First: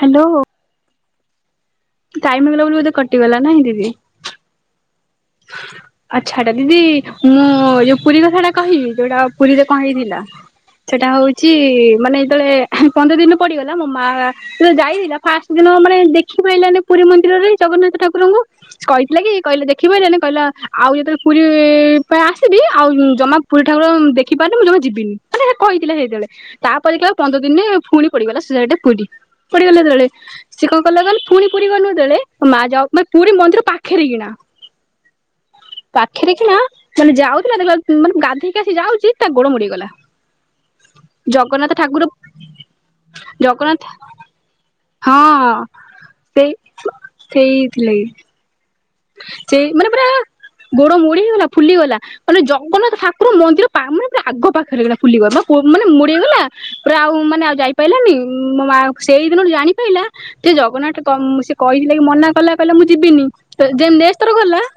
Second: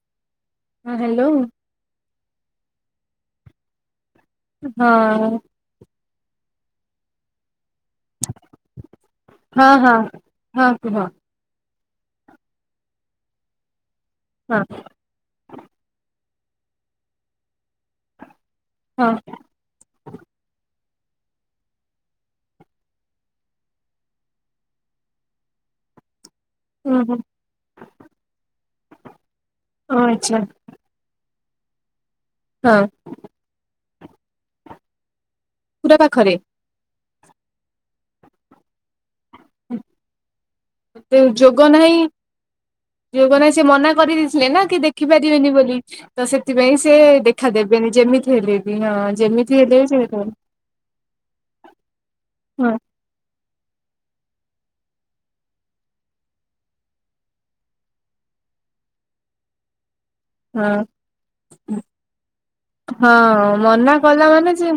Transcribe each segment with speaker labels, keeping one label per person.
Speaker 1: Hello.
Speaker 2: ହଁ hello.
Speaker 1: Time ହେଇଗଲା ବୋଲି ବୋଧେ କଟିଗଲା ନାହିଁ ଦିଦି।
Speaker 2: ହଁ।
Speaker 1: ଆଚ୍ଛା ଏଟା ଦିଦି ମୁଁ ଯୋଉ ପୁରୀ କଥା ଟା କହିବି ଯୋଉଟା ପୁରୀରେ
Speaker 2: ହଁ
Speaker 1: କଣ
Speaker 2: ହଁ
Speaker 1: ହେଇଥିଲା
Speaker 2: ହଁ କୁହ
Speaker 1: ସେଟା ହଉ ଛି ମାନେ ଏତେବେଳେ ପନ୍ଦର ଦିନ ପଡିଗଲା ମୋ ମା
Speaker 2: ହଁ
Speaker 1: ବୋଲେ ଯାଇଥିଲା ଫା ଦିନ ମାନେ ଦେଖିପାଇଲାନି ପୁରୀ ମନ୍ଦିରରେ ଜଗନ୍ନାଥ ଠାକୁରଙ୍କୁ
Speaker 2: ହଁ
Speaker 1: କହିଥିଲା କି କହିଲେ ଦେ ଦେଖିପାରିଲାନି କହିଲା ଆଉ ଏଵେ ପୁରୀ ପାଇଁ ଆସିବି ଆଉ ଜମା ପୁରୀ ଠାକୁର ଦେଖିପାରନି ମୁଁ ଜମା ଯିବିନି। ମାନେ ସେ କହିଥିଲେ ସେଇତେବେଳେ ତାପରେ
Speaker 2: ହୁଁ
Speaker 1: ଦେଖିବ
Speaker 2: ହୁଁ
Speaker 1: ପନ୍ଦର ଦିନରେ ପୁଣି ପଡିଗଲା ସେ ଟି ପୁରୀ ପଡିଗଲା
Speaker 2: ଓ
Speaker 1: ସେତେବେଳେ
Speaker 2: ଆଚ୍ଛା
Speaker 1: ସେ କଣ କଲା କହିଲୁ ପୁଣି ପୁରୀ ଗଲୁ ଯେତେଳେ ମା
Speaker 2: ହଁ
Speaker 1: ଯାଉ ମାନେ ପୁରୀ ମନ୍ଦିର ପାଖେରେ କିନା ପାଖରେ କି ନା ମାନେ ଯାଉଥିଲା ଦେଖ ମାନେ ଗାଧେଇକି ଆସି ଯାଉଛି ତା ଗୋଡ ମୋଡିଗଲା
Speaker 2: ତେ ଯୋଗ
Speaker 1: ଜଗନ୍ନାଥ ଠାକୁର
Speaker 2: ନାହିଁ ଯୋଗ ନାହିଁ ସେ
Speaker 1: ଜଗନ୍ନାଥ
Speaker 2: ମନା କରି ଥିଲେ ନା କି ଦେଖି
Speaker 1: ହଁ
Speaker 2: ପାରିବେନି ବୋଲି ତ
Speaker 1: ସେଇ
Speaker 2: ସେଥିପାଇଁ ସେ ଦେଖାଦେବେନି
Speaker 1: ସେଇଥିଲାଗି
Speaker 2: ଯେମିତି ହେଲେ ବି ହଁ ଯେମିତି
Speaker 1: ସେଇ
Speaker 2: ହେଲେ ବି
Speaker 1: ମାନେ
Speaker 2: ସେ
Speaker 1: ପୁରା
Speaker 2: ଦେଖା ଦେବେନି
Speaker 1: ଗୋଡ ମୋଡି ହେଇଗଲା ଫୁଲିଗଲା ମାନେ
Speaker 2: ହଁ
Speaker 1: ଜଗନ୍ନାଥ ଠାକୁର ମନ୍ଦିର ମାନେ ପୁରା ଆଗ ପାଖରେ କିନା ଫୁଲିଗଲା ମାନେ ମୋଡିଗଲା ପୁରା ଆଉ ମାନେ ଆଉ ଯାଇ ପାରଲାନି ମୋ ମା ସେଇଦିନୁ ଜାଣି ପାଇଲା ସେ
Speaker 2: ହଁ
Speaker 1: ଜଗନ୍ନାଥ ସେ କହିଥିଲେ କି ମନା କଲା କହିଲେ ମୁଁ ଯିବିନି
Speaker 2: ହଁ
Speaker 1: ଯେ
Speaker 2: ମନା
Speaker 1: ନେକ୍ସଟ୍
Speaker 2: କଲା
Speaker 1: ଥର
Speaker 2: ମାନେ
Speaker 1: ଗଲା
Speaker 2: ସେ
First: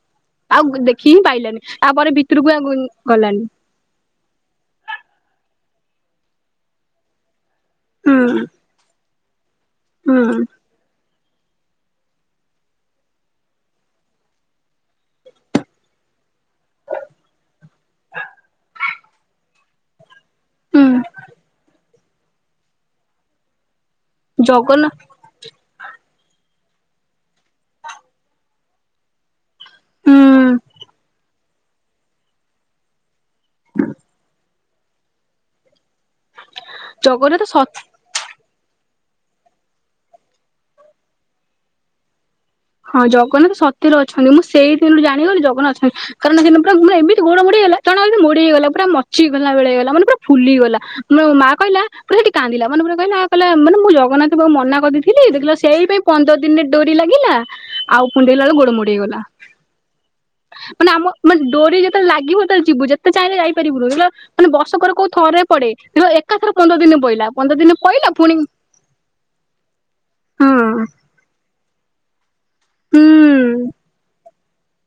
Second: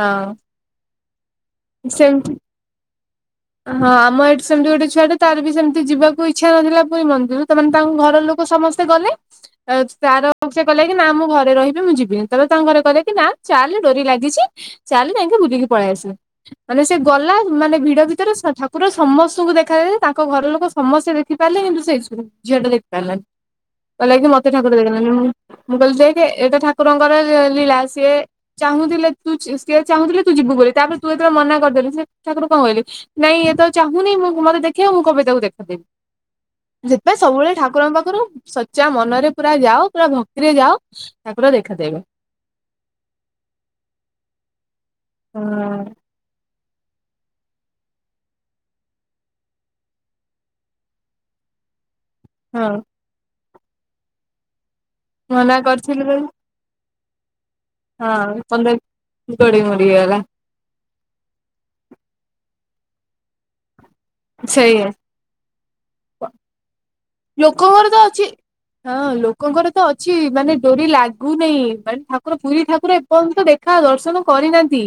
Speaker 2: ହଁ
Speaker 1: ଆଉ ଦେଖି ହିଁ ପାଇଲାନି ତାପରେ
Speaker 2: ସେମିତି
Speaker 1: ଭିତରକୁ ଆଉ ଗ ଗଲାନି
Speaker 2: ହଁ ଆମ ଏଠି ସେମିତି ଗୋଟେ ଛୁଆ ଟେ ତାର ବି ସେମିତି ଯିବାକୁ ଇଚ୍ଛା ନଥିଲା ପୁରୀ ମନ୍ଦିର ସେମାନେ ତାଙ୍କ ଘରର
Speaker 1: ହୁଁ
Speaker 2: ଲୋକ ସମସ୍ତେ ଗଲେ ଆ
Speaker 1: ହୁଁ
Speaker 2: ତାର ସେ କହିଲା କିି ନା ମୁଁ ଘରେ ରହିବି ମୁଁ ଯିବିନି ତାପରେ ତାଙ୍କ ଘରେ କହିଲ କି ନା ଚାଲେ ଡୋରି ଲାଗିଚି ଚାଲେ ଯାଇକି ବୁଲିକି ପଳେଇ ଆସିବା ମାନେ ସେ ଗଲା ମାନେ ଭିଡ ଭିତରେ ଠାକୁର ସମସ୍ତଙ୍କୁ ଦେଖାାଯାଏ। ତାଙ୍କ ଘର ଲୋକ
Speaker 1: ହୁଁ
Speaker 2: ସମସ୍ତେ ଦେଖିପାରିଲେ କିନ୍ତୁ ସେଇ ଝି ଝିଅ ଟା ଦେଖି ପାରିଲାନି। କହିଲା କିି ମତେ ଠାର
Speaker 1: ଜଗନ୍ନା
Speaker 2: ଦେଖାଦେଲେନି ମୁଁ ମୁଁ କହିଲି ଦେ ଏଟା ଠାକୁରଙ୍କର ଲୀଳା ସିଏ ଚାହୁଁଥିଲେ ତୁ ସେିଏ ଚାହୁଁଥିଲେ
Speaker 1: ହୁଁ
Speaker 2: ତୁ ଯିବୁ ବୋଲି ତାପରେ ତୁ ଯେତେବେଳେ ମନା କରିଦେଲିୁ ସେ ତାପରେ କଣ କଲେ ନାଇଁ ଇଏତ ଚାହୁଁନି ମୁଁ ମତେ ଦେଖେଇବ ମୁଁ କବେି ତାକୁ ଦେଖାଦେବି। ସେଥିପାଇଁ
Speaker 1: ଜଗନ୍ନାଥ
Speaker 2: ସବୁବେଳେ
Speaker 1: ସତ
Speaker 2: ଠାକୁରଙ୍କ ପାଖରୁ ସଚା ମନରେ ପୁରା ଯାଅ ପୁରା ଭକ୍ତିରେ ଯାଅ ଠାକୁର ଦେଖାଦେବେ।
Speaker 1: ହଁ ଜଗନ୍ନାଥ ସତରେ ଅଛନ୍ତି ମୁଁ ସେଇ ଦିନୁ ଜାଣିଗଲି ଜଗନ୍ନାଥ
Speaker 2: ହଁ
Speaker 1: ଅଛ କାରଣ ସେ ପୁରା ଏମିତି ଗୋଡ ମୋଡ଼ି ହେଇଗଲା ଜଣ ମୋଡି ହେଇଗଲା ପୁରା ମକଚି ହେଇଗଲା ଭଲିଆ ହେଇଗଲା ମାନେ ପୁର ଫୁଲିଗଲା। ମ ମା କହିଲା ପୁରା ସେଠି କାନ୍ଦିଲା
Speaker 2: ହଁ
Speaker 1: ମାନେ ପ କହିଲା କହିଲ ମାନେ ମୁ ଜଗନାଥଙ୍କୁ ମନା କରି ଦେଇ ଥିଲ ଦେଖିଲା
Speaker 2: ମନା
Speaker 1: ବେଳକୁ ସେଇ
Speaker 2: କରିଥିଲି
Speaker 1: ପାଇଁ
Speaker 2: ବୋଲି
Speaker 1: ପନ୍ଦର ଦିନରେ ଡୋରି ଲାଗିଲା। ଆଉ
Speaker 2: ହଁ
Speaker 1: କୁଣ୍ଡେଇଲାଲୁ ଗୋଡ଼
Speaker 2: ପନ୍ଦର
Speaker 1: ମୋଡ଼ି ହେଇଗଲା
Speaker 2: ଗୋଡି ମୋଡି ହେଇଗଲା
Speaker 1: ମାନେ ଆମ ମାନେ ଡୋରି ଯେତେଳେ ଲାଗିବ ସେତେଳେ ଯିବୁ ଯେତେ ଚାହିଁଲେ ଯାଇପାରିବୁନି ମାନେ
Speaker 2: ସେଇଆ
Speaker 1: ବର୍ଷକରେ କୋଉ ଥରେ ପଡେ ଏକାଥରେ ପନ୍ଦର ଦିନ ପରେ
Speaker 2: ଲୋକଙ୍କର ତ ଅଛି ହଁ ଲୋକଙ୍କର ତ ଅଛି
Speaker 1: ହଁ
Speaker 2: ମାନେ ଡୋରି ଲାଗୁନାହିଁ ମାନେ ଠାକୁ ର ପୁରୀ ଠାକୁର ଏପର୍ଯ୍ୟନ୍ତ
Speaker 1: ହୁଁ।
Speaker 2: ଦେଖା ଦର୍ଶନ କରିନାହାନ୍ତି।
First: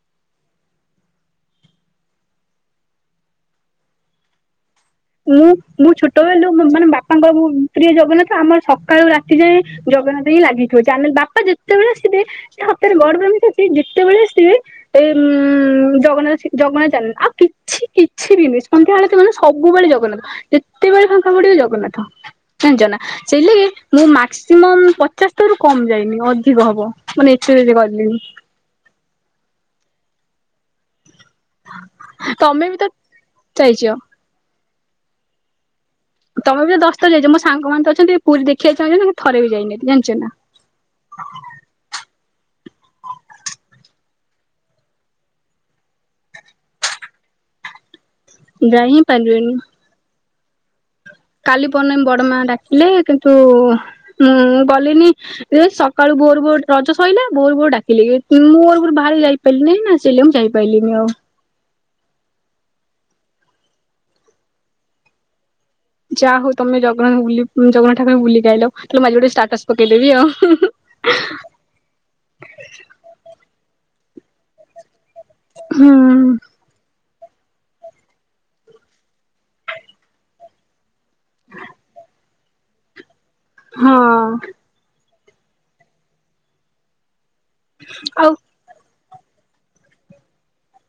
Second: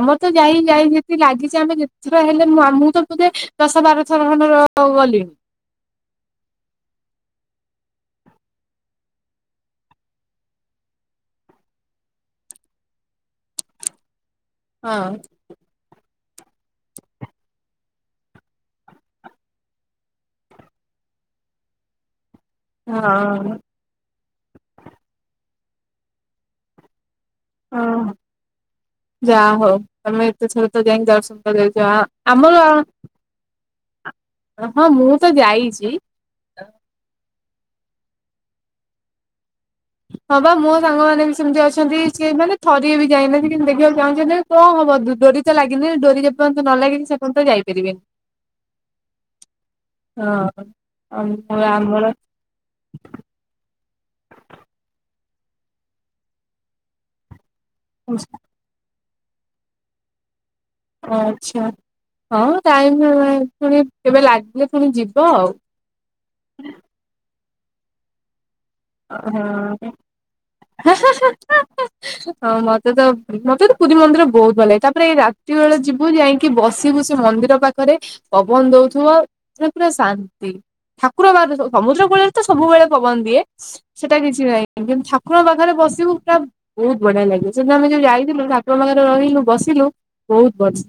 Speaker 2: ଆମର ତ ଯାଇ ଯାଇ ଯେତି ଲାଗିଛି ଆମେ ଯେତେଥର ହେଲେ ମୁ ଆମକୁ ତ ପେ ଦଶ ବାର ଥର ଖଣ୍ଡେ ଗଲି
Speaker 1: ମୁଁ ମୁଁ ଛୋଟବେଳ ମାନେ ବାପାଙ୍କ ପ୍ରିୟ ଜଗନ୍ନାଥ ଆମର ସକାଳୁ ରାତି ଯାଏ ଜଗନ୍ନାଥ ହିଁ ଲାଗି ଆମେ ବାପା ଯେତେବେଳେ ଆସିବେ ସେ ହାତରେ ବଡ ବ୍ରମି ଯେତେବେଳେ ଆସି ଥିବେ ଏ
Speaker 2: ହଁ
Speaker 1: ଉ ଜଗନ୍ନାଥ ଜଗନ୍ନାଥ [inaudible] ଆଉ କିଛି କିଛି ବିି [inaudible] ତ ମାନେ ସବୁ ସବୁବେଳେ ଜଗନ୍ନାଥ ଯେତେବେଳେ ଫାଙ୍କା ପଡିବ ଜଗନ୍ନାଥ ଜାଣିଛ ନା ସେ
Speaker 2: ହଁ
Speaker 1: ଲି ମୁଁ ମାକ୍ସିମମ୍ ପଚାଶ ଥରରୁ କମ ଯାଇନି ଅଧିକ ହବ ମାନେ ଏତେ ଗଲିଣି।
Speaker 2: ଯା ହଉ ତମେ ତ ଥରେ ତ ଯାଇକି ଯାଉଛ। [inaudible] ଆମର
Speaker 1: ତମେ ବି ତ ଯାଇଛ
Speaker 2: [inaudible] ହଁ ମୁଁ ତ ଯାଇଛି
Speaker 1: ତମେ ବି ତ ଦଶ ଥର ଯାଇଚ ମୋ ସାଙ୍ଗମାନେ ତ ଅଛନ୍ତି ପୁରୀ ଦେଖିବାକୁ ଚାହୁଁଛନ୍ତି ଥରେ ବି ଯାଇନି
Speaker 2: ହଁବା ମୁଁ ସାଙ୍ଗମାନେ ବି ସେମିତି ଅଛନ୍ତି ସେମାନେ ଥରିଏବି ଯାଇନାହାନ୍ତି କିନ୍ତୁ ଦେଖିବାକୁ ଚାହୁଁଛନ୍ତି କଣ ହବ ଦର ଡ଼ୋରି ତ ଲାଗିନି ଡୋରି ଯେପର୍ଯ୍ୟନ୍ତ ନ ଲାଗିନି ସେ ପର୍ଯ୍ୟନ୍ତ ଯାଇପରିବେନି।
Speaker 1: ଯାଇ ହିଁ ପାରିବେନି।
Speaker 2: ହଁ ଆମ
Speaker 1: କାଲି ପରଦିନ
Speaker 2: ଆମର
Speaker 1: ବଡ ମା ଡାକିଲେ କିନ୍ତୁ ମୁଁ ଗଲିନି। ସକାଳୁ ଭୋର ଭୋର ରଜ ସଇଲା ଭୋର ଭୋର ଡାକିଲି ମୁଁ ଭୋର ଭୋ ବାହାରି ଯାଇ ପାଇଲିନି ସେଇ ଯୋଗୁ ମୁଁ ଯାଇପାରଲିନି ଆଉ।
Speaker 2: ଆଛା ହଉ ଟାଇମ ପୁଣି କେବେ ଲାଗିଲେ ପୁଣି ଯିବ ଆଉ
Speaker 1: ଯାହା ହୋଉ ତମେ ଜଗନ୍ନା ବୁଲି ଜଗନ୍ନାଥ ଠକୁଙ୍କୁ ବୁଲି କି ଆଇଲ। ତାହାଲେ ମୁଁ ଆଜି ଗୋଟେ ଗୋଟେ ଷ୍ଟାର୍ଟସ ପକେଇଦେବି
Speaker 2: ହଁ
Speaker 1: ଆଉ।
Speaker 2: ହଁ ମତେ ତ ମତେ ତ ପୁରୀ ମନ୍ଦିର ବହୁତ ଭଲ ଲାଗେ ତାପରେ ଏଇ ରାତି ବେଳେ
Speaker 1: ହୁଁ
Speaker 2: ଯିବୁ ଯାଇ କି ବସିିବୁ ସେ ମନ୍ଦିର ପାଖରେ ପବନ ଦୋଉଥିବ ଉଁ ପୁରା ଶାନ୍ତି। ଠାକୁର ମାଦ ସମୁଦ୍ର କୂଳରେ ତ ସବୁବେଳେ ପବନ ଦିଏ
Speaker 1: ହଁ
Speaker 2: ସେଟା କିଛି ନାହିଁ ଠାକୁର ପାଖରେ ବସିବୁ ପା ବହୁ ବଢିଆ ଲାଗେ ସେ ଆମେ ଯୋଉ
Speaker 1: ଆଉ
Speaker 2: ଯାଇଥିଲୁ ଠାକୁର ଙ୍କ ରହିଲୁ ବସିଲୁ ବହୁତ ବର୍ଷ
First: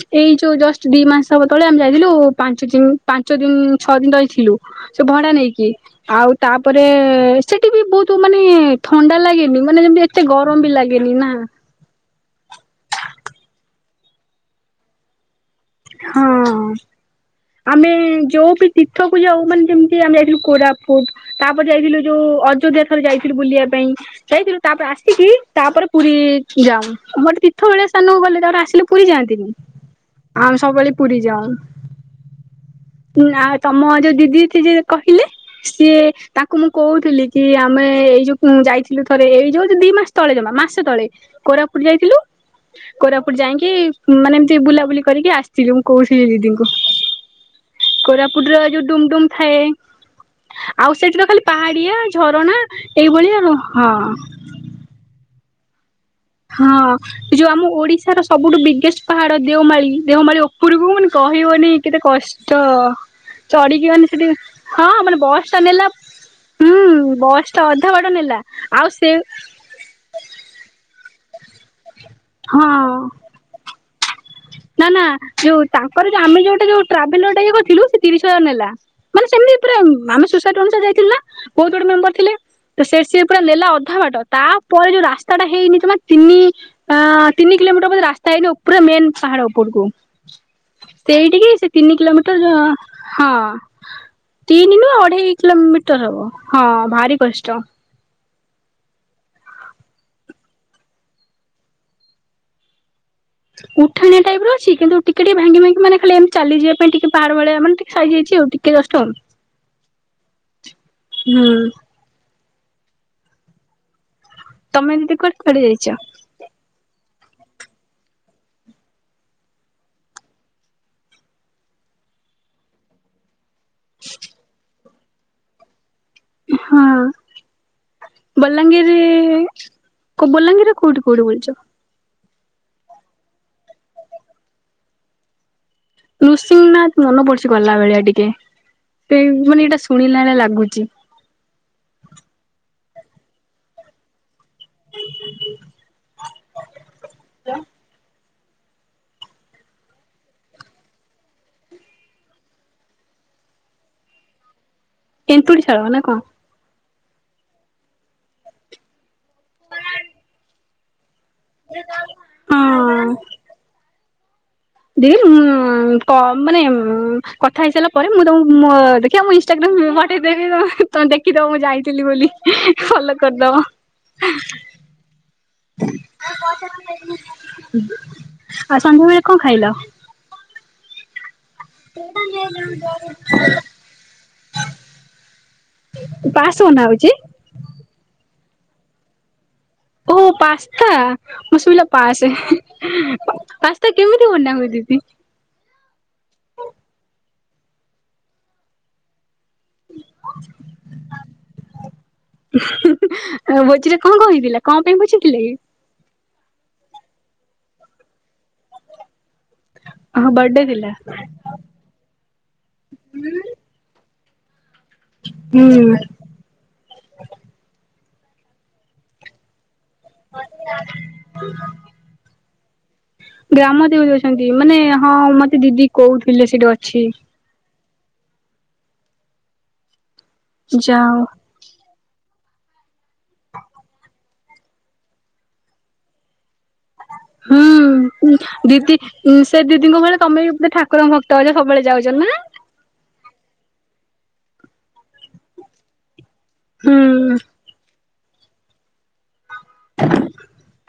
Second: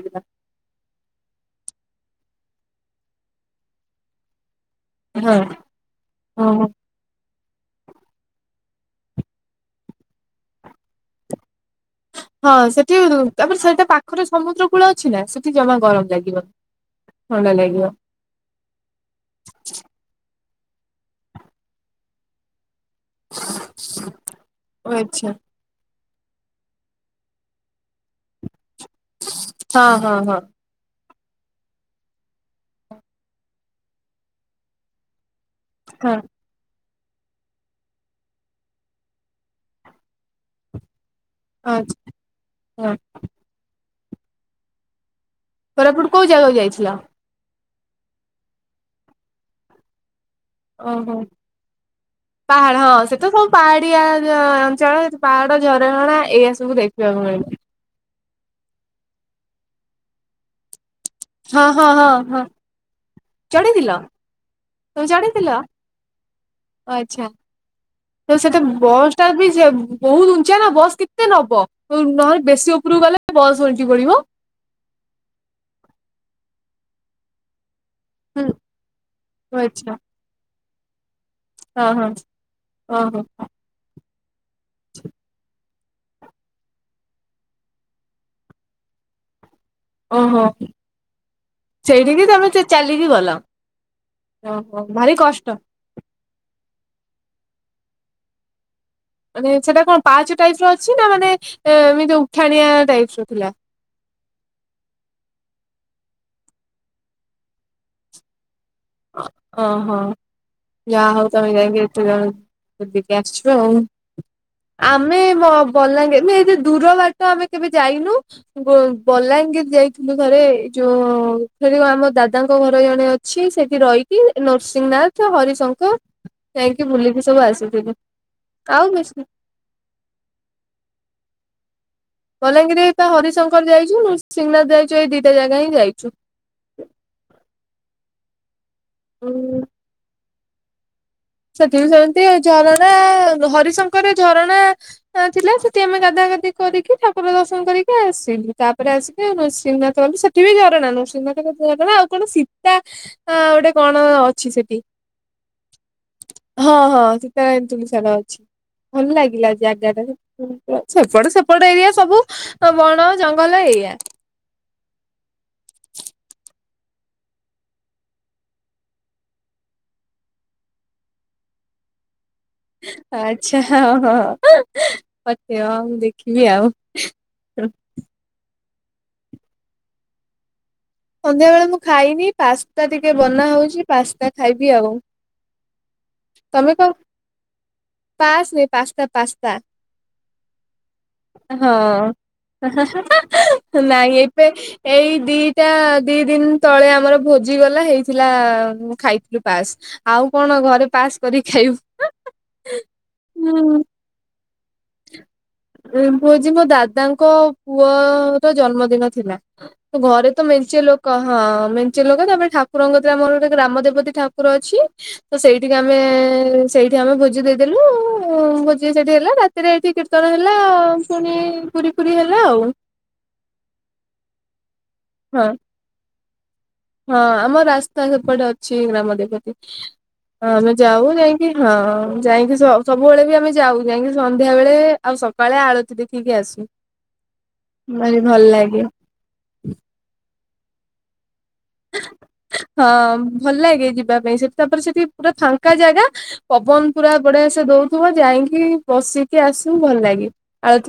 Speaker 1: ଏଇ ଏଇ ଯୋଉ ଜଷ୍ଟ ଦି ମାସ ହବ ତଳେ ଆମେ ଯାଇଥିଲୁ ପାଞ୍ଚ ଦିନ ପାଞ୍ଚ ଦିନ ଛଅ ଦିନ ରହିଥିଲୁ ସେ ଭଡା
Speaker 2: ହଁ।
Speaker 1: ନେଇକି ଆଉ
Speaker 2: ଓହୋ
Speaker 1: ତାପରେ ସେଠି ବି ବହୁତ ମାନେ ଥଣ୍ଡା ଲାଗେନି ମାନେ ଯେମତି ଏତେ ଗରମ ବି ଲାଗେନି ନା।
Speaker 2: ହଁ ସେଠି ତାପରେ ସେଇଟା ପାଖରେ ସମୁଦ୍ର ଫୂଳ ଅଛି ନା ସେଠି ଜମା ଗରମ ଲାଗିବ ଥଣ୍ଡା ଲାଗିବ।
Speaker 1: ହୁଁ ଯୋଉ ଟୁ ତୀର୍ଥକୁ ଯାଉ ମାନେ ଯେମିତି ଆମେ ଯାଇଥିଲୁ କୋରାପୁଟ ତାପରେ ଯାଇଥିଲୁ ଯୋଉ ଅଯୋଧ୍ୟା ଥରେ ଯାଇଥିଲୁ ବୁଲିବା ପାଇଁ ଯାଇଥିଲୁ ତାପରେ
Speaker 2: ଓ ଆଚ୍ଛା।
Speaker 1: ଆସିକି ତାପରେ ପୁରୀ ଯାଉ ମୋରଟେ ତୀର୍ଥ ଭଳିଆ ସ୍ଥାନକୁ ଗଲେ ତାପରେ ଆସିଲେ ପୁରୀ ଯାଆନ୍ତିନି।
Speaker 2: ହଁ ହଁ। ହଁ
Speaker 1: ଆମେ ସବୁବେଳେ ପୁରୀ ଯାଉ ଆଉ ତମ ଯୋଉ ଦିଦି ଥିଜିଏ ଯେ କହିଲେ ସିଏ
Speaker 2: ହଁ
Speaker 1: ତା କୁ ମୁଁ କହୁଥିଲି କି ଆମେ ଏଇ ଯୋଉ ଯାଇଥିଲୁ ଥରେ ଏଇ ଯୋଉ ଦି ମାସ ତଳେ ଜମା ମାସ ତଳେ କୋରାପୁଟ
Speaker 2: ଆଚ୍ଛା
Speaker 1: ଯାଇଥିଲୁ
Speaker 2: ହଁ।
Speaker 1: କୋରାପୁଟ ଯାଇକି ମାନେ ଏମତି ବୁଲାବୁଲି କରିକି ଆ ମୁଁ
Speaker 2: କୋରାପୁଟ
Speaker 1: କହୁଥିଲି
Speaker 2: କୋଉ ଜାଗାକୁ
Speaker 1: ଦିଦିଙ୍କୁ
Speaker 2: ଯାଇଥିଲ?
Speaker 1: କୋରାପୁଟ ର ଯୋଉ ଡୁମଡୁମ ଥାଏ। ଆଉ
Speaker 2: ଓହୋ।
Speaker 1: ସେଠି ତ ଖାଲି ପାହାଡିଆ ଝରଣା
Speaker 2: ପାହାଡ
Speaker 1: ଏଇଭଳିଆ ହଁ।
Speaker 2: ହଁ ଆମ୍ ଚଳଦ୍ ପାହାଡ ଝରଣା ଏଇଆ
Speaker 1: ହଁ
Speaker 2: ସବୁ ଦେଖିବାକୁ
Speaker 1: ଯୋଉ
Speaker 2: ମିଳେ।
Speaker 1: ଆମ ଓଡିଶାର ସବୁଠୁ ବିଗେଷ୍ଟ ପାହାଡ ଦେଓମାଈ ଦେଓମାଳୀ ଓ ପୂର୍ବ ମନ
Speaker 2: ହଁ
Speaker 1: କହିବନି
Speaker 2: ହଁ
Speaker 1: କେତେ
Speaker 2: ହଁ ହଁ
Speaker 1: କଷ୍ଟ
Speaker 2: ଚଢିଥିଲ
Speaker 1: ଚଢିକି ମାନେ ସେଠି ହଁ
Speaker 2: ତମେ
Speaker 1: ମାନେ
Speaker 2: ଚଢିଥିଲ
Speaker 1: ବସଟା ନେଲା
Speaker 2: ଓ
Speaker 1: ହୁଁ
Speaker 2: ଆଚ୍ଛା।
Speaker 1: ବସ ଟା ଅଧା ବାଟ
Speaker 2: ତ
Speaker 1: ନେଲା
Speaker 2: ସେଟା
Speaker 1: ଆଉ
Speaker 2: ବସ୍
Speaker 1: ସେ
Speaker 2: ଟା ବି ଯେ ବହୁତ ଉଞ୍ଚା ନା ବସ୍ କେତେ ନବ ନହେଲେ ବେଶୀ
Speaker 1: ହଁ।
Speaker 2: ଉପରକୁ ଗଲେ ବସ ଓଲଟି ପଡିବ
Speaker 1: ନା ନା ଯୋଉ ତାଙ୍କର ଯୋଉ ଆମେ ଯୋଉଟେ ଯୋଉ ଟ୍ରାଭେଲର ଟା ଇଏ କରିଥିଲୁ ତିରିଶ ହଜାର
Speaker 2: ହୁଁ।
Speaker 1: ନେଲା ମାନେ
Speaker 2: ଓ
Speaker 1: ସେମିତି ପୁରା
Speaker 2: ଆଚ୍ଛା
Speaker 1: ଆମେ ସୁସାଇଟି ଅନୁସାରେ ଯାଇଥିଲ ନା। ବୋହୁତ ଗୁଡ଼େ
Speaker 2: ହଁ ହଁ
Speaker 1: ମେମ୍ବର ଥିଲେ ତ ସେ
Speaker 2: ଓହୋ
Speaker 1: ସିଏ ପୁରା ନେଲା ଅଧା ବାଟ ତାପରେ ଯୋଉ ରାସ୍ତାଟା ହେଇନି ନଥିଲା ତିନି ପା ତିନି କିଲୋମିଟର ହବ ରାସ୍ତା ହେଇନି ଉପରେ ମେନ୍ ପାହାଡ ଉପରକୁ।
Speaker 2: ଓହୋ।
Speaker 1: ସେଇଠିକି ସେ ତିନି
Speaker 2: ସେଇଠିକି
Speaker 1: କିଲୋମିଟର
Speaker 2: ତମେ
Speaker 1: ଯ
Speaker 2: ସେ ଚାଲିକି
Speaker 1: ହଁ
Speaker 2: ଗଲ
Speaker 1: ତିନି
Speaker 2: ଓହୋ
Speaker 1: ନୁହଁ
Speaker 2: ଭାରି
Speaker 1: ଅଢେଇ
Speaker 2: କଷ୍ଟ
Speaker 1: କିଲୋମିଟର ହବ ହଁ ଭାରି କଷ୍ଟ।
Speaker 2: ମାନେ ସେଟା କଣ ପାଞ୍ଚ ଟାଇପ୍ ର ଅଛି ନା ମାନେ ଏମିତି ଉଠାଣିଆ ଟାଇପ୍ ର ଥିଲା?
Speaker 1: ଉଠାଣିଆ ଟାଇପ୍ ର ଅଛି କିନ୍ତ ଟିକେ ଟିକ ଭଙ୍ଗି ଭାଙ୍ଗି ମାନେ ଖା ଏମ ଚାଲିଯିବା ପାଇଁ ଟିକେ ପାହାଡଳିଆ ମାନେ ଟିକେ ସାଇଜି ହେଇଚି ଆଉ। ଟିକେ କଷ୍ଟ ଆଉ।
Speaker 2: ଓହୋ ଯା ହୋଉ ତମେ
Speaker 1: ହୁଁ
Speaker 2: ଯାଇଙ୍କି ଟିରାଣୁ ବୁଲିକି ଆସିଛ ଆଉ।
Speaker 1: ତମେ ଦିଦି କୁଆଡେ କୁଆଡେ ଯାଇଛ?
Speaker 2: ଦୂର ବାଟ ଆମେ କେବେ ଯାଇନୁ। ବଲାଙ୍ଗୀର ଯାଇଥିଲୁ ଥରେ ଯୋଉ ଆମ ଦାଦାଙ୍କ ଘର ଜଣେ ଅଛି ସେଠି ସେ ରହିକି ନୁରସିଂହନାଥ ହରିଶଙ୍କର
Speaker 1: ହଁ
Speaker 2: ଯାଇକି ବୁଲିକି ସବୁ ଆସିଥିଲି ଆଉ ବେଶୀ
Speaker 1: କୋ ବଲାଙ୍ଗୀର କୋଉଠି କୋଉଠି ବୁଲିଚ?
Speaker 2: ବଲାଙ୍ଗୀର ଏଇ ତ ହରିଶଙ୍କର ଯାଇଛୁଁ ଶ୍ରୀଂନାଥ ଯାଇଛୁ ଏଇ ଦିଟା ଜାଗା ହିଁ ଯାଇଛୁ।
Speaker 1: ନୃସିଂହ ନାଥ ମନେ ପଡିଛି ଗଲା ଭଳିଆ ଟିକେ ସେ
Speaker 2: ଉଁ
Speaker 1: ମାନେ ଏଇଟା ଶୁଣିଲାଳିଆ ଲାଗୁଚି।
Speaker 2: ସେଥିବି ସେମିତି ଝରଣା ହରିଶଙ୍କରେ ଝରଣା ମା ଥିଲା ସେଠି ଆମେ ଗାଦ ଗାଦି କରିକି ଠାକୁର ଦର୍ଶନ କରିକି ଆସିଲୁ। ତାପରେ ଆସିକି ନୃସିଂହନାଥ ବୁ ସେଠି ବି ଝରଣା ନୃସିଂହନାଥ ଝରଣା ଆଉ କଣ ସୀତା ହଁ ଗୋଟେ କଣ ଅଛି ସେଠି
Speaker 1: ଏନ୍ତୁଡ଼ିଶାଳ ନା କଣ?
Speaker 2: ହଁ ହଁ ସୀତାରନ ଏମିତି କିଛି ଗୋଟେ ଅଛି। ଭଲ ଲାଗିଲା ଜଗତ ଯେ ସେପଟ ପଟ ଏରିଆ ସବୁ
Speaker 1: ହଁ
Speaker 2: ବଣ ଜଙ୍ଗଲ ଏରିଆ।
Speaker 1: ଦିଦି କମ୍ ମାନେ କଥା ହେଇସାରିଲା ପରେ ମୁଁ ତମକୁ ଦେଖିବା ମୁ ଇନ୍ ମ ଓଟେଇ ଦେବି ତ ଦେଖିଦବ ମୁଁ ଯାଇଥିଲି ବୋଲି ଫଲୋ କରିଦବ
Speaker 2: ଆଚ୍ଛା ହ ହଁ ପଠେଇବ ମୁ ଦେଖିବି ଆଉ
Speaker 1: ଆଉ ସନ୍ଧ୍ୟାବେଳେ କଣ ଖାଇଲ?
Speaker 2: ସନ୍ଧ୍ୟାବେଳେ ମୁଁ ଖାଇନି ପାସ୍ତା ଟିକେ ବନା ହଉଛି ପାସ୍ତା ଖାଇବି ଆଉ
Speaker 1: ପାସ୍
Speaker 2: ତମେ
Speaker 1: ବନା
Speaker 2: କଣ
Speaker 1: ହଉଛି
Speaker 2: ପାସ୍ ନ ପାସ୍ତା ପାସ୍ତା।
Speaker 1: ଓ ପାସ୍ତା ମୁଁ ଶୁଣିଲା
Speaker 2: ହଁ
Speaker 1: ପାସେ ପାସ୍ତା
Speaker 2: ନାଇଁ
Speaker 1: କେମିତି
Speaker 2: ଏବେ
Speaker 1: ବନା ହୁଏ ଦିଦି?
Speaker 2: ଏଇ ଦି ଦି ଦିନ ତଳେ ଆମର ଭୋଜି ଗଲା ହେଇଥିଲା ଖାଇଥିଲୁ। ପାସ୍ ଆଉ କଣ ଘରେ ପାସ୍ କର ଖାଇବୁ
Speaker 1: କଣଥିଲା କଣ ପାଇଁ ବୁଝିଥିଲେ କି?
Speaker 2: ଉ ହୁଉଛି ମୋ ଦାଦାଙ୍କ ପୁଅ ର ଜନ୍ମଦିନ ଥିଲା। ଘରେ
Speaker 1: ହଁ
Speaker 2: ତ
Speaker 1: ବର୍ଥଡେ
Speaker 2: ମେନ୍ଚେ
Speaker 1: ଥିଲା
Speaker 2: ଲୋକ ହଁ। ମେଞ୍ଚେ ଲୋକ ତାପରେ ଠାକୁରଙ୍କ ଦଵା ଆମର ଗୋଟେ ଗ୍ରାମ ଦେବତୀ ଠାକୁର ଅଛି ତ ସେଇଠିକି ଆମେ
Speaker 1: ହୁଁ।
Speaker 2: ସେଇଠି ଆମେ ଭୋଜି ଦେଇଦେଲୁ ଭୋଜି ସେଇଠି ହେଲା ରାତିରେ ଏଇଠି କୀର୍ତ୍ତନ ହେଲା ଆ ପୁଣି ପୁରୀ ପୁୀ ହେଲା ଆଉ
Speaker 1: ଗ୍ରାମ ଦେବି ଅଛନ୍ତି ମାନେ ହଁ ମତେ ଦିଦି କୋହୁଥିଲେ ସେଠି ଅ
Speaker 2: ହଁ ଆମ ରାସ୍ତା ସେପଟେ ଅଛି ଗ୍ରାମ ଦେବତି ଆମେ
Speaker 1: ଯା
Speaker 2: ଯାଉ ଯାଇକି ହଁ ଯାଇକି ସବୁବେଳେ ବି ଆମେ ଯାଉ ଯାଇକି ସନ୍ଧ୍ୟା ବେଳେ ଆଉ ସକାଳେ ଆଳତି ଦେଖିକି ଆସୁ। ଭାରି
Speaker 1: ହୁଁ
Speaker 2: ଭଲ ଲାଗେ
Speaker 1: ଦିଦି ସେ ଦିଦିଙ୍କ ଭଳି ତମେ ବିେ ଠାକୁରଙ୍କ ଭ ତ ଯେ ସବୁବେଳେ ଯାଉଛ ନା।
Speaker 2: ହଁ ଭଲ ଲାଗେ ଯିବା ପାଇଁ ସେଠି ତାପରେ ସେଠି ପୁରା ଫାଙ୍କା ଜାଗା। ପବନ
Speaker 1: ହୁଁ
Speaker 2: ପୁରା ବଢ଼ିଆସେ ଦଉଥିବ ଯାଇକି ବସ କି ଆସିବୁ ଭଲ ଲାଗେ ଆଉ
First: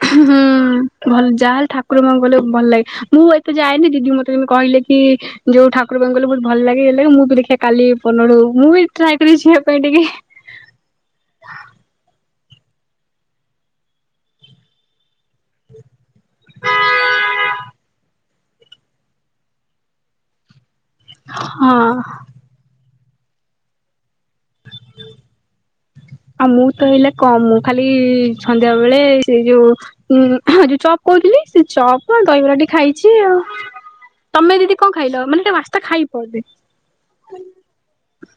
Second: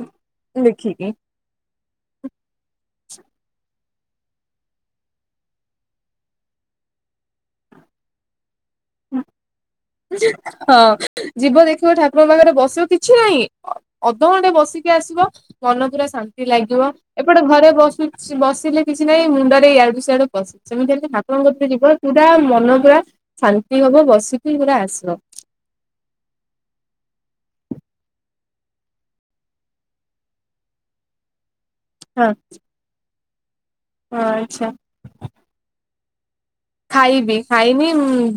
Speaker 2: ଦେଖିକି।
Speaker 1: ଯାହାେଲେ ଠାକୁର ମଙ୍କୁ ଗଲେ ଭଲ ଲାଗେ ମୁଁ ଏତେ ଯାଏନି ଦିଦି ମତେ କେମିତି କହିଲେ କି ଯୋଉ ଠାକୁର ବା କଲେ ବହୁତ ଭଲ ଲାଗେଇ ମୁଁ ବି ଦେଖିବା କାଲି ପନଳୁ ମୁଁ ବି ଟ୍ରାଏ କରିବି ଯିବା ପାଇଁ ଟିକେ
Speaker 2: ହଁ ଯିବ ଦେଖିବ ଠାକୁର ପାଖରେ ବସିବ କିଛି ନାହିଁ ଅଧ ଘଣ୍ଟେ ବସିକି ଆସିବ। ମନ ପୁରା ଶାନ୍ତି ଲାଗିବ ଏପଟେ ଘରେ ବସ ବସିଲେ କିଛି ନାହିଁ ମୁଣ୍ଡ ରେ ଇଆଡୁ ସିଆଡୁ ପଶି ସେମିତି ହେଲେ ଆପଣଙ୍କରେ ଜୀବ
Speaker 1: ହଁ।
Speaker 2: ଯୁଟା ମନ ପୁରା ମନ ପୁରା ଶାନ୍ତି ହବ ବସିକି ପୁରା ଆସିବ। [inaudible]
Speaker 1: ଆଉ ମୁଁ ତ ହେଲେ କମ ଖାଲି ସନ୍ଧ୍ୟା ବେଳେ ସେଇ ଯୋଉ ଉଁ ହଁ ଯୋଉ ଚପ୍ କହୁଥିଲି ସେ ଚପ୍ କଣ
Speaker 2: ହଁ
Speaker 1: ଦହିବରାଟି ଖାଇଚି ଆଉ
Speaker 2: ହଁ
Speaker 1: ତମେ
Speaker 2: ଆଚ୍ଛା
Speaker 1: ଦିଦି କଣ ଖାଇଲ ମାନେ ଟିକେ ବାସ୍ତା ଖାଇବ ଏବେ।
Speaker 2: ଖାଇବି ଖାଇନି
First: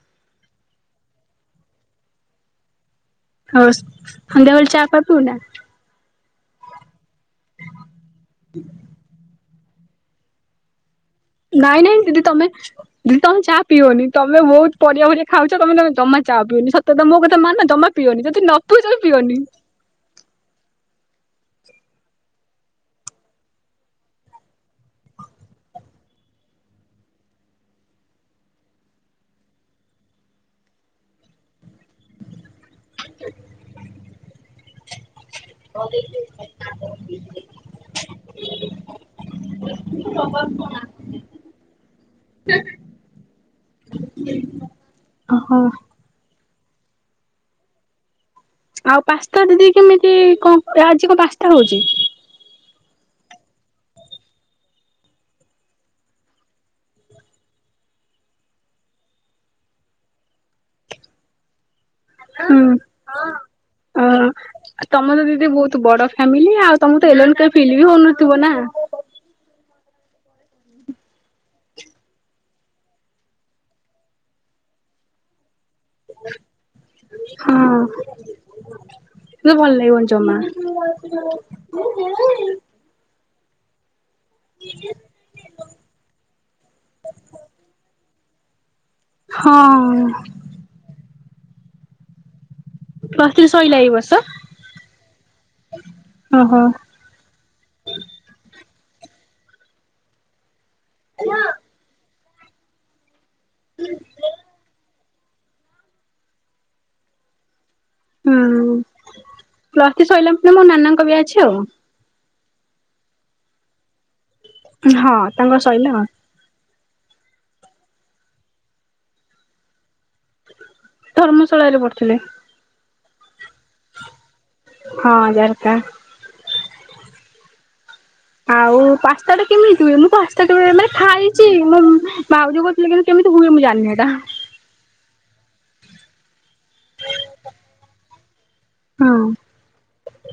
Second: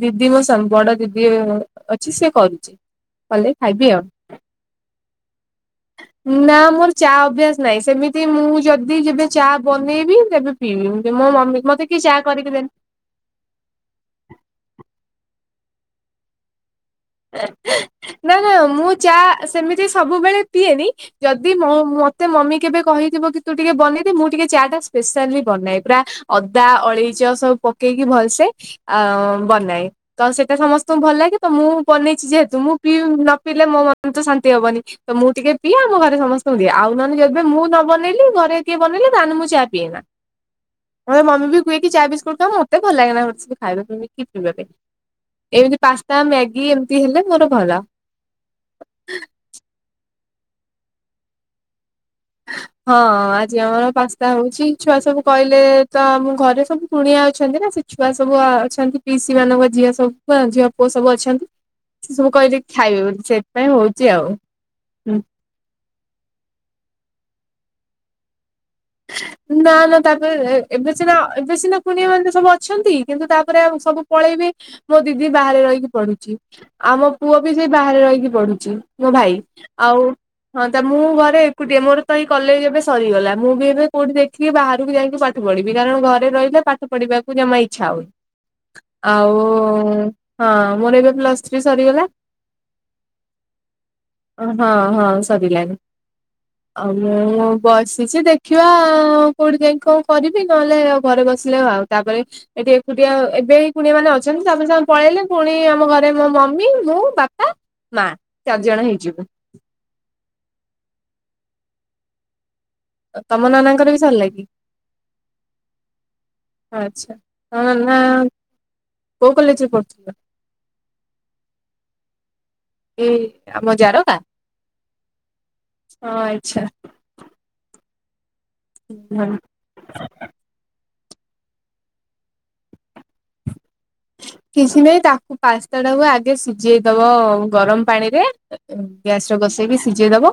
Speaker 2: ଦିଦି ମୋ ବଡ଼ ଦିଦି ଅଛି ସେ କରୁଚି
Speaker 1: ହ ସ ସନ୍ଧ୍ୟା ବେଳେ ଚା ଫା ପିଉନା
Speaker 2: ନା ମୋର ଚା ଅଭ୍ୟାସ ନାହିଁ ସେମିତି ମୁଁ ଯଦି ଯେବେ ଚା ବନେଇବି ତେବେ ପିଇବି ମୋ ମମି ମତେ କିଏ ଚା କରିକି ଦେ
Speaker 1: ଦଦି ତମେ ଚା ପିଅନି ତମେ ବହୁତ ପରିବା ଫରିବା ଖାଉଚ ତମେ ତମେ ଜମା ଚା ପିଅନି ସତ ତ ମୋ କଥା ମାନ ଜମା ପିଅନି
Speaker 2: ନା
Speaker 1: ଯଦି
Speaker 2: ନା
Speaker 1: ନ
Speaker 2: ମୁଁ
Speaker 1: ପିଉଚ
Speaker 2: ଚା
Speaker 1: ପିଅନି।
Speaker 2: ସେମିତି ସବୁବେଳେ ପିଏନି ଯଦି ମତେ ମମି କେବେ କହିଥିବ କି ତୁ ଟିକେ ବନେଇଦେ ମୁଁ ଟିକେ ଚା ଟା ସ୍ପେଶାଲ ବି ବନାଏ ପୁରା ଅଦା ଅଳେଇଚ ସବୁ ପକେଇକି ଭଲସେ ଆ ବନାଏ ତ ସେଇଟା ସମସ୍ତଙ୍କୁ ଭଲ ଲାଗେ ତ ମୁଁ ବନେଇଛି ଯେହେତୁ ମୁଁ ପିଉ ନ ପିଇଲେ ମୋ ମନ ତ ଶାନ୍ତି ହବନି। ତ ମୁଁ ଟିକେ ପିଏ ଆମ ଘରେ ସମସ୍ତଙ୍କୁ ଦିଏ ଆଉ ନହେଲେ ଯେବେ ମୁଁ ନ ବନେଇଲି ଘରେ କିଏ ବନେଇଲେ ତାହେନେ ମୁଁ ଚା ପିଏନି।
Speaker 1: [unintelligible]
Speaker 2: ମତେ ମମି ବି କୁଏ କିି ଚା ବିସ୍କୁଟ ଖା ମତେ ଭଲ ଲାଗେନା [unintelligible] ଖାଇବା ପାଇଁ କି କି ପିଇବା ପାଇଁ।
Speaker 1: ଓହୋ।
Speaker 2: ତ ମ୍ୟାଗି ଏମିତି ହେଲେ ମୋର ଭଲ।
Speaker 1: ଆଉ ପାସ୍ତା ଦିଦି କେମିତି କଣ ଆଜି କଣ ପାସ୍ତା ହଉଚି?
Speaker 2: ହଁ ଆଜି ଆମର ପାସ୍ତା ହଉଚି ଛୁଆ ସବୁ କହିଲେ ତ ଆମ ଘରେ ସବୁ କୁଣିଆ ଅଛନ୍ତି ନା ସେ ଛୁଆ ସବୁ ଅଛନ୍ତି ପିଇସି ମାନଙ୍କ ଝିଅ ସବୁ ଝିଅ ପୁଅ ସବୁ ଅଛନ୍ତି। ସେ ସବୁ
Speaker 1: ହୁଁ
Speaker 2: କହିଲେ କି ଖାଇବେ ବୋଲି ସେଥିପାଇଁ ହଉଚି ଆଉ।
Speaker 1: ଆଉ ତମର ତ ଦିଦି ବହୁତୁ ବଡ଼ ଫ୍ୟାମିଲି ଆଉ ତମକୁ ତ ଏଲନ କେବେ ଫିଲ୍ ବି ହଉନଥିବ ନା!
Speaker 2: [unintelligible] ନା ନା ତାପରେ ଏ ଏବେ ସିନା ଏବେ ସିନା କୁଣିଆ ମାନେ ସବୁ ଅଛନ୍ତି କିନ୍ତୁ ତାପରେ ଆଉ ସବୁ ପଳେଇବେ ମୋ ଦିଦି ବାହାରେ ରହିିକି ପଢୁଛି ଆଉ ଆମ ପୁଅ ବି
Speaker 1: ହଁ
Speaker 2: ସେଇ ବାହାରେ ରହିକି ପଢୁଛି ମୋ ଭାଇ
Speaker 1: କିନ୍ତୁ ଭଲ
Speaker 2: ଆଉ
Speaker 1: ଲାଗିବନି ଜମା।
Speaker 2: ହଁ ତ ମୁଁ ଘରେ ଏକୁଟିଏ ମୋର ତ ଏଇ କଲେଜ୍ ଏବେ ସରିଗଲା ମୁଁ ବି ଏବେ କୋଉଠି ଦେଖିକି ବାହାରକୁ ଯାଇକି ପାଠ ପଢିବି କାରଣ ଘରେ ରହିଲେ ପାଠ ପଢିବାକୁ ଜମା ଇଚ୍ଛା ହଉନି।
Speaker 1: ହଁ
Speaker 2: ଆଉ ହଁ ମୋର ଏବେ ପ୍ଲସ୍ ଥ୍ରୀ ସରିଗଲା।
Speaker 1: ପ୍ଲସ୍ ଥ୍ରୀ ସଇଲା ଏଇ ବର୍ଷ?
Speaker 2: ହଁ ହଁ ସରିଲାଣି
Speaker 1: ଓହୋ
Speaker 2: ଆଉ ମୁଁ ବସିଛି ଦେଖିବା ଆଉ କୋଉଠି ଯାଇକି କନ୍ କରିବି ନହେଲେ ଆଉ ଘରେ ବସିଲେ ଆଉ ତାପରେ ଏଠି ଏକୁଟିଆ ଏବେ ହି କୁଣିଆ ମାନେ ଅଛନ୍ତି ତାପରେ ସେମାନେ ପ ପଳେଇଲେ ପୁଣି ଆମ ଘରେ ମୋ ମମି, ମୁଁ, ବାପା, ମା ଚାରି
Speaker 1: ହୁଁ
Speaker 2: ଜଣ ହେଇଯିବୁ।
Speaker 1: ପ୍ଲସ୍ ଥ୍ରି ସଇଲା ମାନେ ମୋ ନାନାଙ୍କ ବ୍ୟାଚ୍ ଆଉ।
Speaker 2: ଓ ତମ ନାନାଙ୍କର ବି ସରିଲା କି?
Speaker 1: ହଁ ତାଙ୍କର ସଇଲା।
Speaker 2: ଆଚ୍ଛା ହଁ ନା କୋଉ କଲେଜ୍ ରେ ପଢୁଥିଲେ?
Speaker 1: ଧର୍ମଶାଳାରେ ପଢୁଥିଲେ।
Speaker 2: ଏଇ ଆମ ଜାରକା ହଁ ଆଛା।
Speaker 1: ଆଉ ପାସ୍ତା ଟା କେମିତି ହୁଏ ମୁଁ ପାସ୍ ସ୍ତା କେବେ ମାନେ ଖାଇଚି ମୋ ଭାଉଜ କହୁଥିଲେ କିନ୍ତୁ କେମିତି ହୁଏ ମୁଁ ଜାଣିନି ହେଇଟା।
Speaker 2: କିଛି ନାହିଁ ତାକୁ ପାସ୍ତାଟା କୁ ଆଗେ ସିଝେଇ ଦବ ଗରମ ପାଣିରେ
Speaker 1: ହଁ
Speaker 2: ଗ୍ୟାସ ରେ ବଷେଇ ବି ସିଜେଇ ଦବ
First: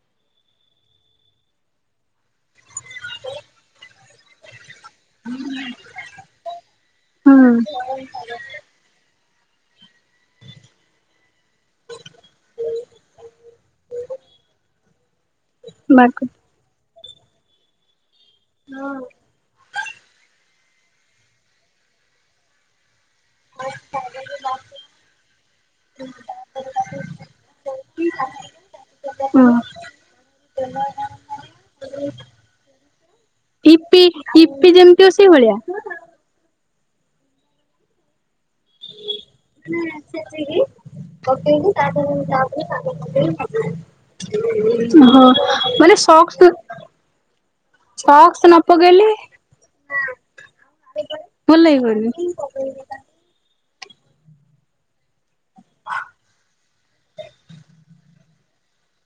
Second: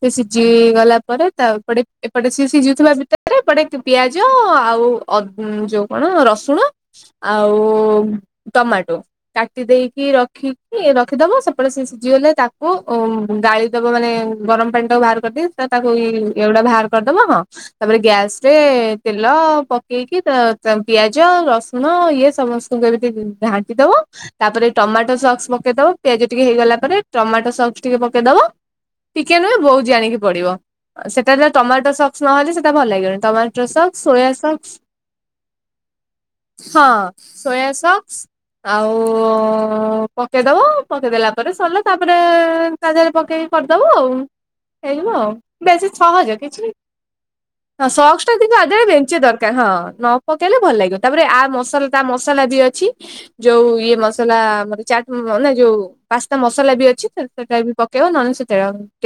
Speaker 2: ସେ ସିଝି ଗଲା ପରେ ତା ଏପଟେ ଏପଟେ ସିଏ ସିଝୁଥିବା ଭିତରେ ଏପଟେ ପିଆଜ ଆଉ ଉ ଅଦ ଉଁ ଯୋଉ କଣ ରସୁଣ
Speaker 1: ହୁଁ
Speaker 2: ଆଉ ଟମାଟୋ କାଟି ଦେଇକି ରଖ ରଖିକି ରଖିଦବ ସେପଟେ ସିଏ ସିଝିଗଲେ ତାକୁ ଉଁ ଗାଳି ଦବ ମାନେ ଗରମ ପାଣିତକ ବାହାର କରିଦେଇ ତାକୁ ଇ
Speaker 1: ବାଗ
Speaker 2: ଏଗୁଡା ବାହାର କରିଦବ ହଁ ତାପରେ ଗ୍ୟାସ ରେ ତେଲ ପ ହେଇକି ତ ତ ପିଆଜ ରସୁଣ ଇଏ ସମସ୍ତଙ୍କୁ ଏମିତି ଘାଣ୍ଟି ଦବ ତାପରେ ଟମାଟୋ ସକ୍ସ ପକେଇଦବ ପିଆଜ ଟିକେ ହେଇଗଲା ପରେ ଟମାଟୋ ସକ୍ସ ଟିକେ ପକେଇଦବ ଟିକେ
Speaker 1: ହଁ
Speaker 2: ନୁହେଁ ବହୁତ ଜାଣିକି ପଡିବ। ଆ ସେଟା ଯା ଟମାଟୋ ସସ୍ସ ନହେଲେ ସେଇଟା ଭଲ ଲାଗିବନି ଟମାଟୋ
Speaker 1: ଇପି
Speaker 2: ସକ୍ସ ସୋୟା
Speaker 1: ଇପି
Speaker 2: ସକ୍ସ
Speaker 1: ଯେମିତି ଅ ସେଇ ଭଳିଆ?
Speaker 2: ହଁ ସୋୟା ସକ୍ସ ଆଉ ପକେଇଦବ ପକେଇଦଲା ପରେ ସରିଲା ତାପରେ ତାଦେହରେ ପକେଇ କରିଦବ ଆଉ ହେଇଗଲା
Speaker 1: ହଁ
Speaker 2: ଆଉ ବେଶୀ
Speaker 1: ମାନେ
Speaker 2: ସହଜ
Speaker 1: ସକ୍ସ
Speaker 2: କିଛି ବି ହଁ ସକ୍ସ ଟା କିନ୍ତୁ ଆ
Speaker 1: ନ
Speaker 2: ଦେହେରେ
Speaker 1: ପକେଇଲେ
Speaker 2: ମେଞ୍ଚେ ଦରକାର ହଁ ନ ପକେଇଲେ ଭଲ ଲାଗିବନି ତାପରେ ଆ
Speaker 1: ଭଲ
Speaker 2: ମସ ତା ମସଲା ବି ଅଛି
Speaker 1: ଲାଗିବନି।
Speaker 2: ଯୋଉ ଇଏ ମସଲା ଆମର ଚାଟ ମ ନାଇଁ ଯୋଉ ପାସ୍ତା ମସଲା ବି ଅଛି ସେଟା ବି ପକେଇବ ନହେଲେ ସେତେଳେ [unintelligible]